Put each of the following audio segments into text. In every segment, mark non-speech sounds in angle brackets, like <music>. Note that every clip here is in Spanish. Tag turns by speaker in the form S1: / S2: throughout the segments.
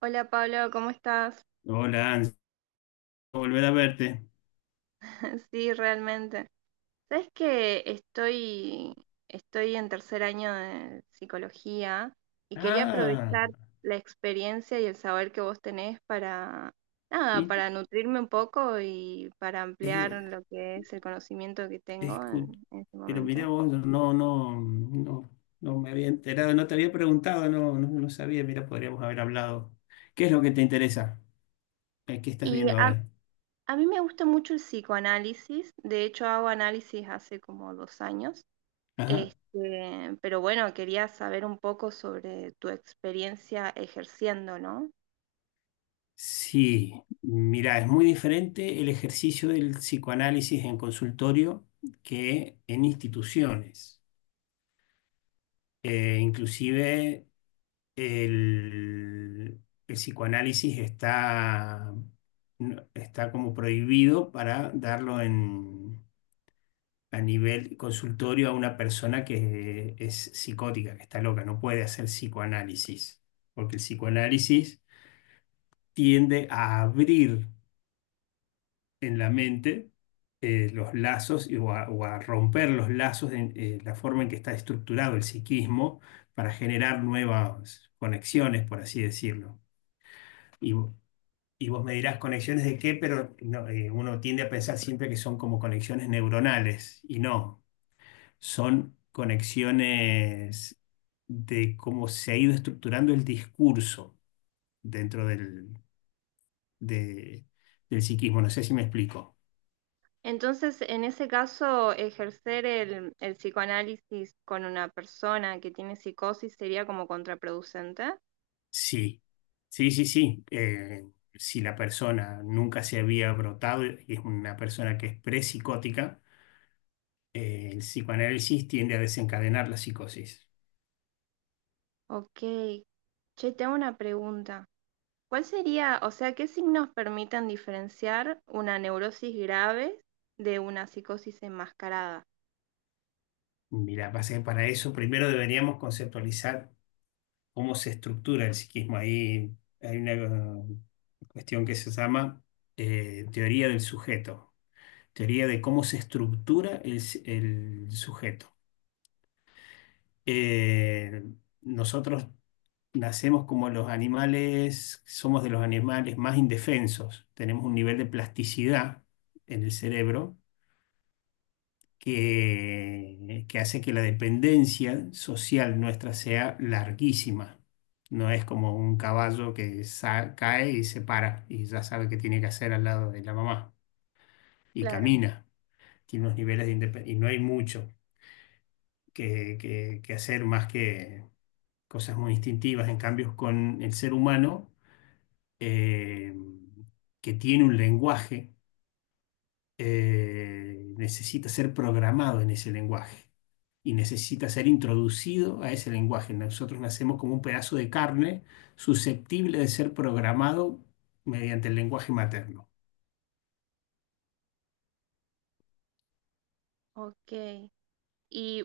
S1: Hola Pablo, ¿cómo estás?
S2: Hola, Anso, volver a verte.
S1: <laughs> Sí, realmente. Sabes que estoy en tercer año de psicología y quería
S2: Ah,
S1: aprovechar la experiencia y el saber que vos tenés para, nada,
S2: mi-
S1: para nutrirme un poco y para ampliar
S2: eh,
S1: lo que es el conocimiento que tengo
S2: escu-
S1: en este
S2: pero mira
S1: momento.
S2: vos, no, no, no, no me había enterado, no te había preguntado, no, no, no sabía, mira, podríamos haber hablado. ¿Qué es lo que te interesa? ¿Qué estás
S1: Y
S2: viendo
S1: a,
S2: ahora?
S1: a mí me gusta mucho el psicoanálisis, de hecho hago análisis hace como 2 años.
S2: Ajá.
S1: Este, pero bueno, quería saber un poco sobre tu experiencia ejerciendo, ¿no?
S2: Sí, mira, es muy diferente el ejercicio del psicoanálisis en consultorio que en instituciones. Inclusive el, el psicoanálisis está, está como prohibido para darlo en, a nivel consultorio a una persona que es psicótica, que está loca, no puede hacer psicoanálisis, porque el psicoanálisis tiende a abrir en la mente, los lazos o a romper los lazos en la forma en que está estructurado el psiquismo para generar nuevas conexiones, por así decirlo. y Y vos me dirás conexiones de qué, pero no, uno tiende a pensar siempre que son como conexiones neuronales y no, son conexiones de cómo se ha ido estructurando el discurso dentro de- del psiquismo. No sé si me explico.
S1: Entonces, en ese caso, ejercer el psicoanálisis con una persona que tiene psicosis sería como contraproducente.
S2: Sí, sí, sí, sí. Si la persona nunca se había brotado y es una persona que es prepsicótica, el psicoanálisis tiende a desencadenar la psicosis.
S1: Ok. Che, tengo una pregunta. ¿Cuál sería, o sea, qué signos permiten diferenciar una neurosis grave de una psicosis enmascarada?
S2: Mira, pasa que para eso primero deberíamos conceptualizar cómo se estructura el psiquismo. Ahí hay una cuestión que se llama teoría del sujeto, teoría de cómo se estructura el sujeto. Eh, Nosotros nacemos como los animales, somos de los animales más indefensos, tenemos un nivel de plasticidad en el cerebro que hace que la dependencia social nuestra sea larguísima. No es como un caballo que cae y se para y ya sabe qué tiene que hacer al lado de la mamá y
S1: Claro.
S2: camina. Tiene unos niveles de independencia y no hay mucho que hacer más que cosas muy instintivas. En cambio, con el ser humano, eh, que tiene un lenguaje, necesita ser programado en ese lenguaje y necesita ser introducido a ese lenguaje. Nosotros nacemos como un pedazo de carne susceptible de ser programado mediante el lenguaje materno.
S1: Ok. ¿Y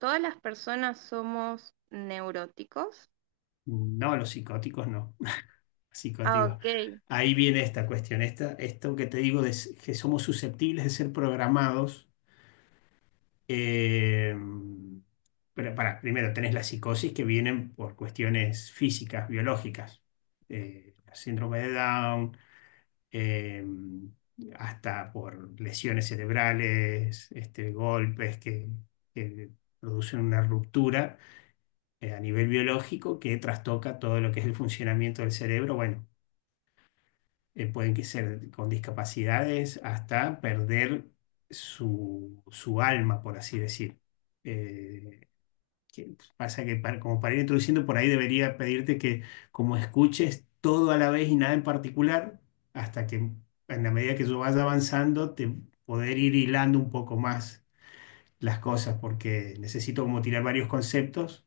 S1: todas las personas somos neuróticos?
S2: No, los psicóticos no. <laughs>
S1: Ah,
S2: Psicóticos.
S1: ok,
S2: Ahí viene esta cuestión, esto que te digo de que somos susceptibles de ser programados. Eh, pero para, primero tenés la psicosis que vienen por cuestiones físicas, biológicas, síndrome de Down, eh, hasta por lesiones cerebrales, este, golpes que producen una ruptura a nivel biológico que trastoca todo lo que es el funcionamiento del cerebro. Bueno, pueden que ser con discapacidades hasta perder su, su alma, por así decir. Eh, que pasa que para, como para ir introduciendo por ahí debería pedirte que como escuches todo a la vez y nada en particular, hasta que en la medida que yo vaya avanzando, te poder ir hilando un poco más las cosas, porque necesito como tirar varios conceptos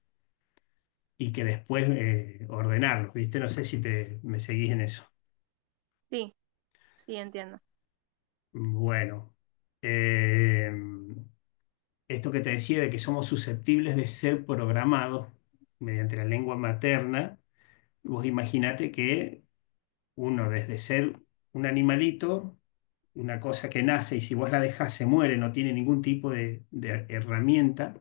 S2: y que después ordenarlos, ¿viste? No sé si te, me seguís en eso.
S1: sí, sí, entiendo.
S2: Bueno, eh, esto que te decía de que somos susceptibles de ser programados mediante la lengua materna, vos imaginate que uno desde ser un animalito, una cosa que nace y si vos la dejás se muere, no tiene ningún tipo de herramienta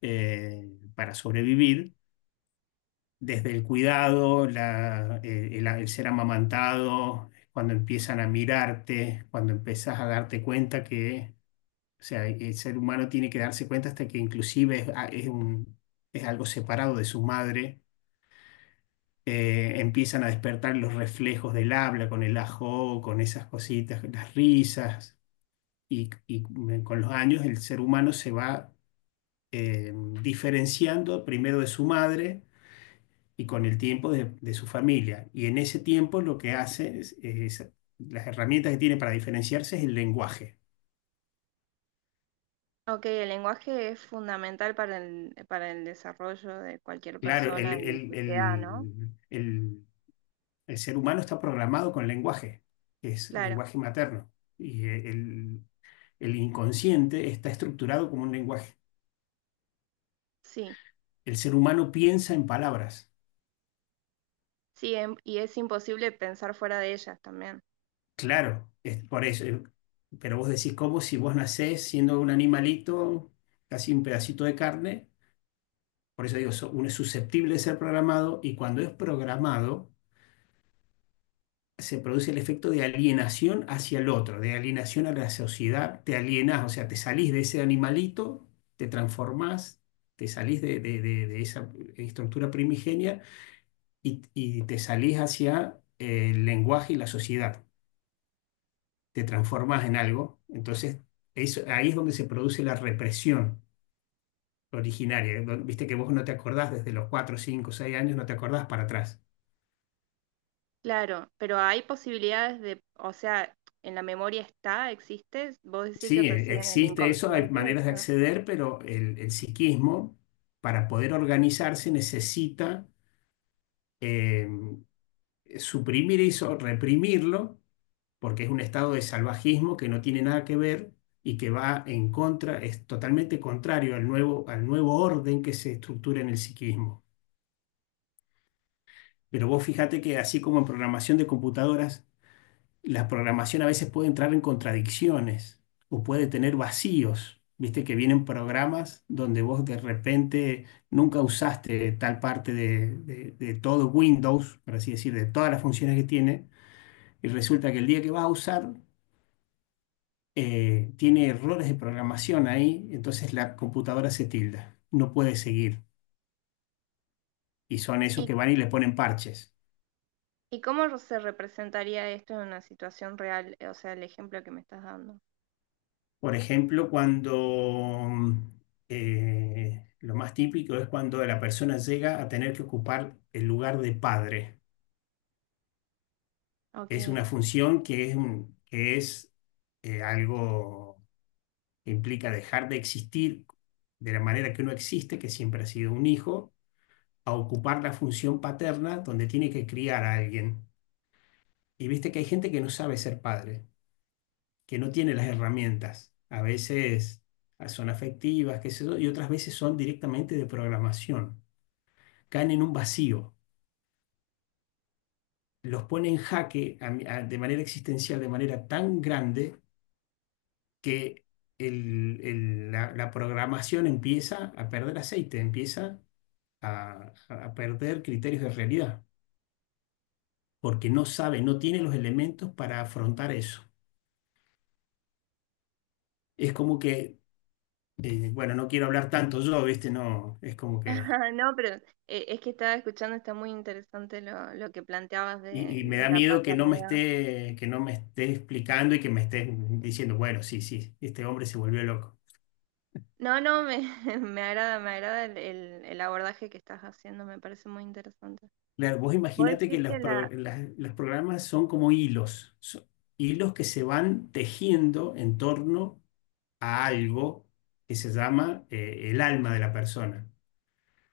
S2: eh, para sobrevivir, desde el cuidado, el ser amamantado, cuando empiezan a mirarte, cuando empezás a darte cuenta que, o sea, el ser humano tiene que darse cuenta hasta que inclusive es, ah, es un- es algo separado de su madre, empiezan a despertar los reflejos del habla con el ajo, con esas cositas, las risas, y con los años el ser humano se va eh, diferenciando primero de su madre y con el tiempo de su familia. Y en ese tiempo lo que hace es, las herramientas que tiene para diferenciarse es el lenguaje.
S1: Ok, el lenguaje es fundamental para para el desarrollo de cualquier
S2: Claro, el,
S1: persona en
S2: el-
S1: sociedad, ¿no?
S2: el- el- el ser humano está programado con lenguaje, que es
S1: Claro,
S2: lenguaje materno. Y el, El inconsciente está estructurado como un lenguaje.
S1: sí,
S2: El ser humano piensa en palabras.
S1: sí, y es imposible pensar fuera de ellas también.
S2: Claro, es por eso. Pero vos decís, ¿cómo si vos nacés siendo un animalito, casi un pedacito de carne? Por eso digo, uno es susceptible de ser programado y cuando es programado se produce el efecto de alienación hacia el otro, de alienación a la sociedad, te alienás, o sea, te salís de ese animalito, te transformás, te salís de esa estructura primigenia y te salís hacia el lenguaje y la sociedad, te transformas en algo, entonces eso, ahí es donde se produce la represión originaria, viste que vos no te acordás desde los 4, 5, 6 años, no te acordás para atrás.
S1: Claro, pero hay posibilidades de, o sea, en la memoria está, existe, vos decís que
S2: Sí,
S1: reside en el
S2: existe eso, hay
S1: inconsciente,
S2: maneras de
S1: eso.
S2: acceder, pero el psiquismo, para poder organizarse, necesita eh, suprimir eso, reprimirlo porque es un estado de salvajismo que no tiene nada que ver y que va en contra, es totalmente contrario al nuevo orden que se estructura en el psiquismo. Pero vos fíjate que así como en programación de computadoras, la programación a veces puede entrar en contradicciones o puede tener vacíos. Viste que vienen programas donde vos de repente nunca usaste tal parte de, de todo Windows, por así decir, de todas las funciones que tiene, y resulta que el día que vas a usar tiene errores de programación ahí, entonces la computadora se tilda, no puede seguir. Y son esos
S1: ¿Y,
S2: que van y le ponen parches.
S1: ¿y cómo se representaría esto en una situación real? O sea, el ejemplo que me estás dando.
S2: Por ejemplo, cuando lo más típico es cuando la persona llega a tener que ocupar el lugar de padre.
S1: Ok.
S2: Es una función que es algo que implica dejar de existir de la manera que uno existe, que siempre ha sido un hijo, a ocupar la función paterna donde tiene que criar a alguien. Y viste que hay gente que no sabe ser padre, que no tiene las herramientas. A veces son afectivas, qué sé yo, y otras veces son directamente de programación. Caen en un vacío, los pone en jaque de manera existencial, de manera tan grande que la programación empieza a perder aceite, empieza a perder criterios de realidad, porque no sabe, no tiene los elementos para afrontar eso. Es como que bueno, no quiero hablar tanto yo, ¿viste? No, es como
S1: <laughs>
S2: que...
S1: Ajá, no, pero es que estaba escuchando, está muy interesante lo que planteabas
S2: Y me
S1: de
S2: da
S1: la
S2: miedo que no me
S1: paternidad.
S2: esté, que no me esté explicando y que me esté diciendo, bueno, sí, sí, este hombre se volvió loco.
S1: No, no, <laughs> me agrada el abordaje que estás haciendo, me parece muy interesante.
S2: Claro, vos
S1: Vos
S2: imaginate que
S1: decís que
S2: los,
S1: la...
S2: pro- las- los programas son como hilos, son hilos que se van tejiendo en torno a algo que se llama el alma de la persona.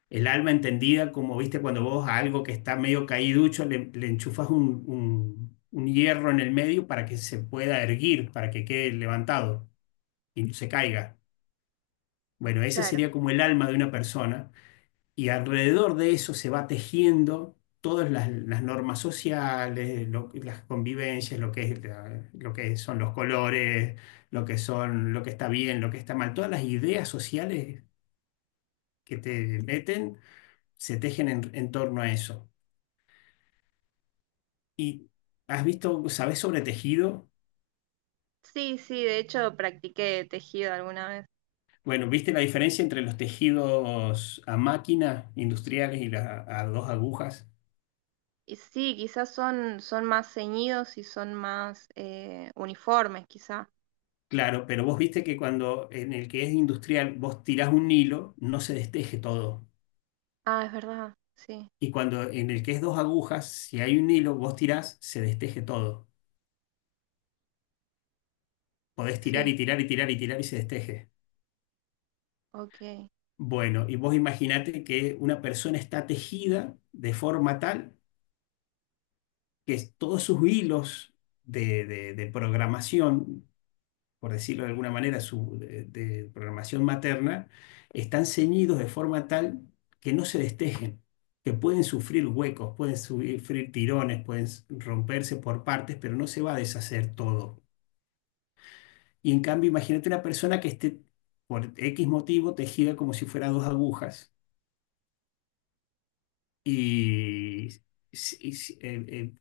S2: El alma entendida como, viste, cuando vos a algo que está medio caíducho le enchufas un hierro en el medio para que se pueda erguir, para que quede levantado y no se caiga. Bueno, esa
S1: Claro,
S2: sería como el alma de una persona y alrededor de eso se va tejiendo todas las normas sociales, las convivencias, lo que son los colores, lo que son, lo que está bien, lo que está mal, todas las ideas sociales que te meten se tejen en torno a eso. ¿Y has visto, sabes sobre tejido?
S1: sí, sí, de hecho practiqué tejido alguna vez.
S2: Bueno, ¿viste la diferencia entre los tejidos a máquina industriales y las a dos agujas?
S1: Y sí, quizás son más ceñidos y son más uniformes, quizás.
S2: Claro, pero vos viste que cuando en el que es industrial vos tirás un hilo, no se desteje todo.
S1: Ah, es verdad, sí,
S2: Y cuando en el que es dos agujas, si hay un hilo, vos tirás, se desteje todo. Podés tirar
S1: sí,
S2: y tirar y tirar y tirar y se desteje.
S1: ok.
S2: Bueno, y vos imaginate que una persona está tejida de forma tal que todos sus hilos de, de programación, por decirlo de alguna manera, de programación materna, están ceñidos de forma tal que no se destejen, que pueden sufrir huecos, pueden sufrir tirones, pueden romperse por partes, pero no se va a deshacer todo. Y en cambio, imagínate una persona que esté por X motivo tejida como si fuera dos agujas y, y eh, eh,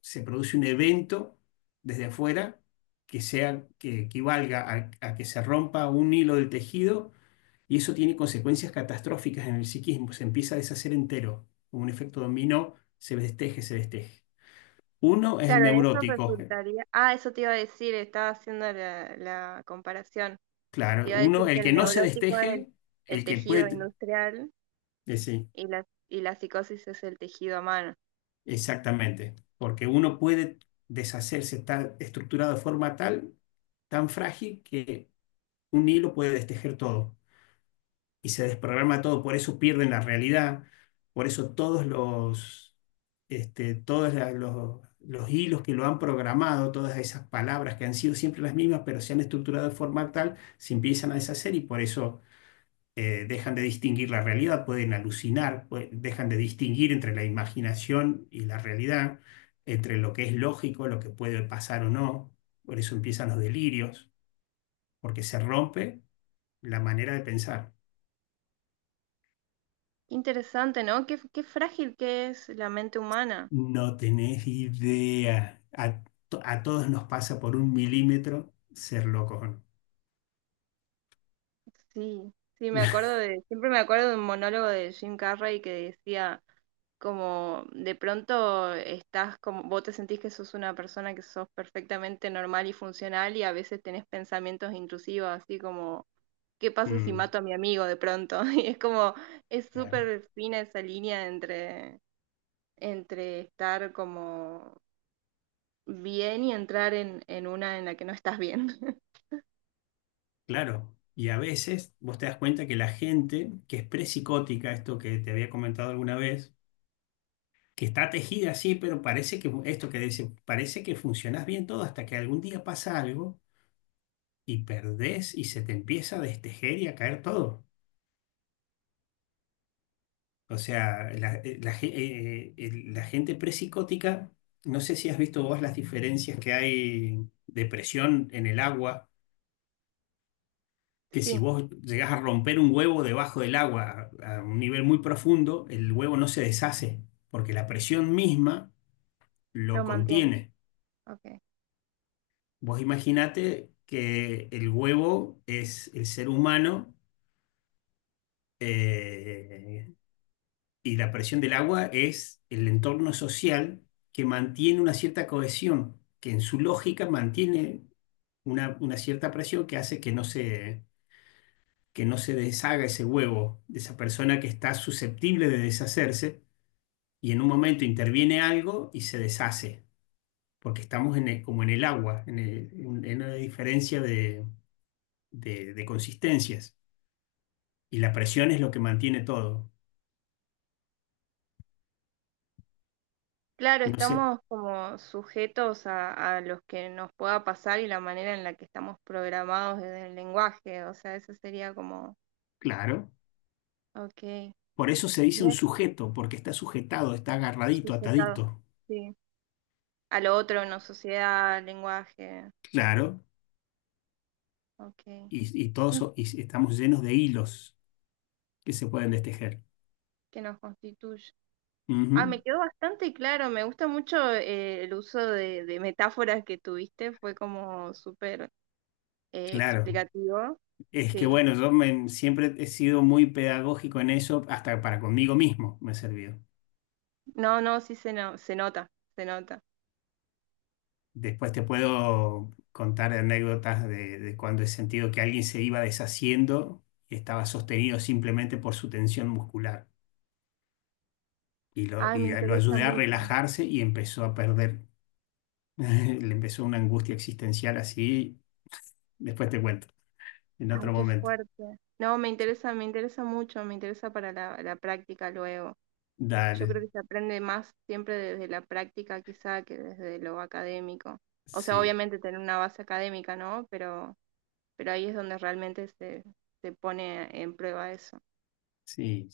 S2: se produce un evento desde afuera que sea, que equivalga a que se rompa un hilo del tejido y eso tiene consecuencias catastróficas en el psiquismo. Se empieza a deshacer entero, como un efecto dominó, se desteje, se desteje. Uno es el
S1: Claro, en eso
S2: neurótico,
S1: resultaría. Ah, eso te iba a decir, estaba haciendo la comparación. Te
S2: claro.
S1: iba a decir
S2: Uno,
S1: que
S2: el que
S1: el
S2: no se
S1: neurótico es
S2: desteje,
S1: el
S2: el que
S1: tejido
S2: puede...
S1: industrial
S2: sí.
S1: y la psicosis es el tejido humano.
S2: Exactamente, porque uno puede deshacerse, está estructurado de forma tal, tan frágil, que un hilo puede destejer todo y se desprograma todo, por eso pierden la realidad, por eso todos los hilos que lo han programado, todas esas palabras que han sido siempre las mismas, pero se han estructurado de forma tal, se empiezan a deshacer y por eso dejan de distinguir la realidad, pueden alucinar, dejan de distinguir entre la imaginación y la realidad, entre lo que es lógico, lo que puede pasar o no. Por eso empiezan los delirios, porque se rompe la manera de pensar.
S1: Interesante, ¿no? Qué, qué frágil que es la mente humana.
S2: No tenés idea. A todos nos pasa por un milímetro ser locos, o no.
S1: Sí, sí, me acuerdo
S2: <laughs>
S1: de, siempre me acuerdo de un monólogo de Jim Carrey que decía como de pronto estás como, vos te sentís que sos una persona que sos perfectamente normal y funcional y a veces tenés pensamientos intrusivos, así como ¿qué pasa si
S2: Mm.
S1: mato a mi amigo de pronto? <laughs> Y es como, es
S2: Claro.
S1: súper fina esa línea entre, entre estar como bien y entrar en una en la que no estás bien. <laughs>
S2: Claro. Y a veces vos te das cuenta que la gente que es psicótica esto que te había comentado alguna vez, que está tejida así, pero parece que esto que dice, parece que funcionas bien todo hasta que algún día pasa algo y perdés y se te empieza a destejer y a caer todo. O sea, la gente prepsicótica, no sé si has visto vos las diferencias que hay de presión en el agua, que si
S1: Sí,
S2: vos llegás a romper un huevo debajo del agua a un nivel muy profundo, el huevo no se deshace, porque la presión misma
S1: lo
S2: lo
S1: mantiene.
S2: contiene.
S1: Okay.
S2: Vos imaginate que el huevo es el ser humano, eh, y la presión del agua es el entorno social que mantiene una cierta cohesión, que en su lógica mantiene una cierta presión que hace que no se deshaga ese huevo de esa persona que está susceptible de deshacerse y en un momento interviene algo y se deshace, porque estamos como en el agua, en una diferencia de consistencias. Y la presión es lo que mantiene todo.
S1: Claro,
S2: No sé,
S1: estamos como sujetos a los que nos pueda pasar y la manera en la que estamos programados desde el lenguaje. O sea, eso sería como,
S2: claro.
S1: ok,
S2: Por eso se dice un
S1: bien
S2: sujeto, porque está sujetado, está agarradito,
S1: sujetado,
S2: atadito.
S1: sí. A lo otro, una sociedad, lenguaje.
S2: Claro.
S1: Ok.
S2: Y estamos llenos de hilos que se pueden destejer.
S1: Que nos constituye. Ah, me
S2: Ujú.
S1: quedó bastante claro, me gusta mucho el uso de metáforas que tuviste, fue como súper
S2: Claro.
S1: explicativo.
S2: Es que
S1: Sí,
S2: bueno, yo siempre he sido muy pedagógico en eso, hasta para conmigo mismo me ha servido.
S1: no, no, sí se, no, se nota, se nota.
S2: Después te puedo contar anécdotas de cuando he sentido que alguien se iba deshaciendo y estaba sostenido simplemente por su tensión muscular, y lo,
S1: Ay, me
S2: y a- lo
S1: interesa
S2: ayudé a
S1: mucho.
S2: relajarse y empezó a perder. <laughs> Le empezó una angustia existencial así. Después te cuento, en
S1: Ay,
S2: otro
S1: qué
S2: momento.
S1: fuerte. No, me interesa mucho, me interesa para la práctica luego. Yo creo
S2: Dale,
S1: que se aprende más siempre desde la práctica quizá que desde lo académico. O sea,
S2: sí,
S1: obviamente tener una base académica, ¿no? Pero ahí es donde realmente se, se pone en prueba eso.
S2: sí.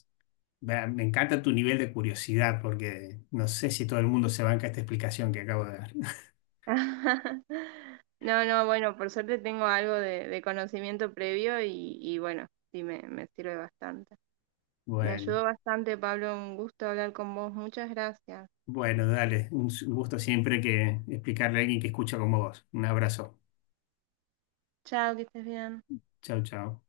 S2: Va, me encanta tu nivel de curiosidad porque no sé si todo el mundo se banca esta explicación que acabo de dar. <laughs>
S1: <laughs> No, no, bueno, por suerte tengo algo de conocimiento previo y bueno, sí me sirve bastante. Me
S2: Bueno,
S1: ayudó bastante, Pablo, un gusto hablar con vos. Muchas gracias.
S2: bueno, dale. Un gusto siempre que explicarle a alguien que escucha como vos. Un abrazo.
S1: Chao, que estés bien.
S2: Chau, chau.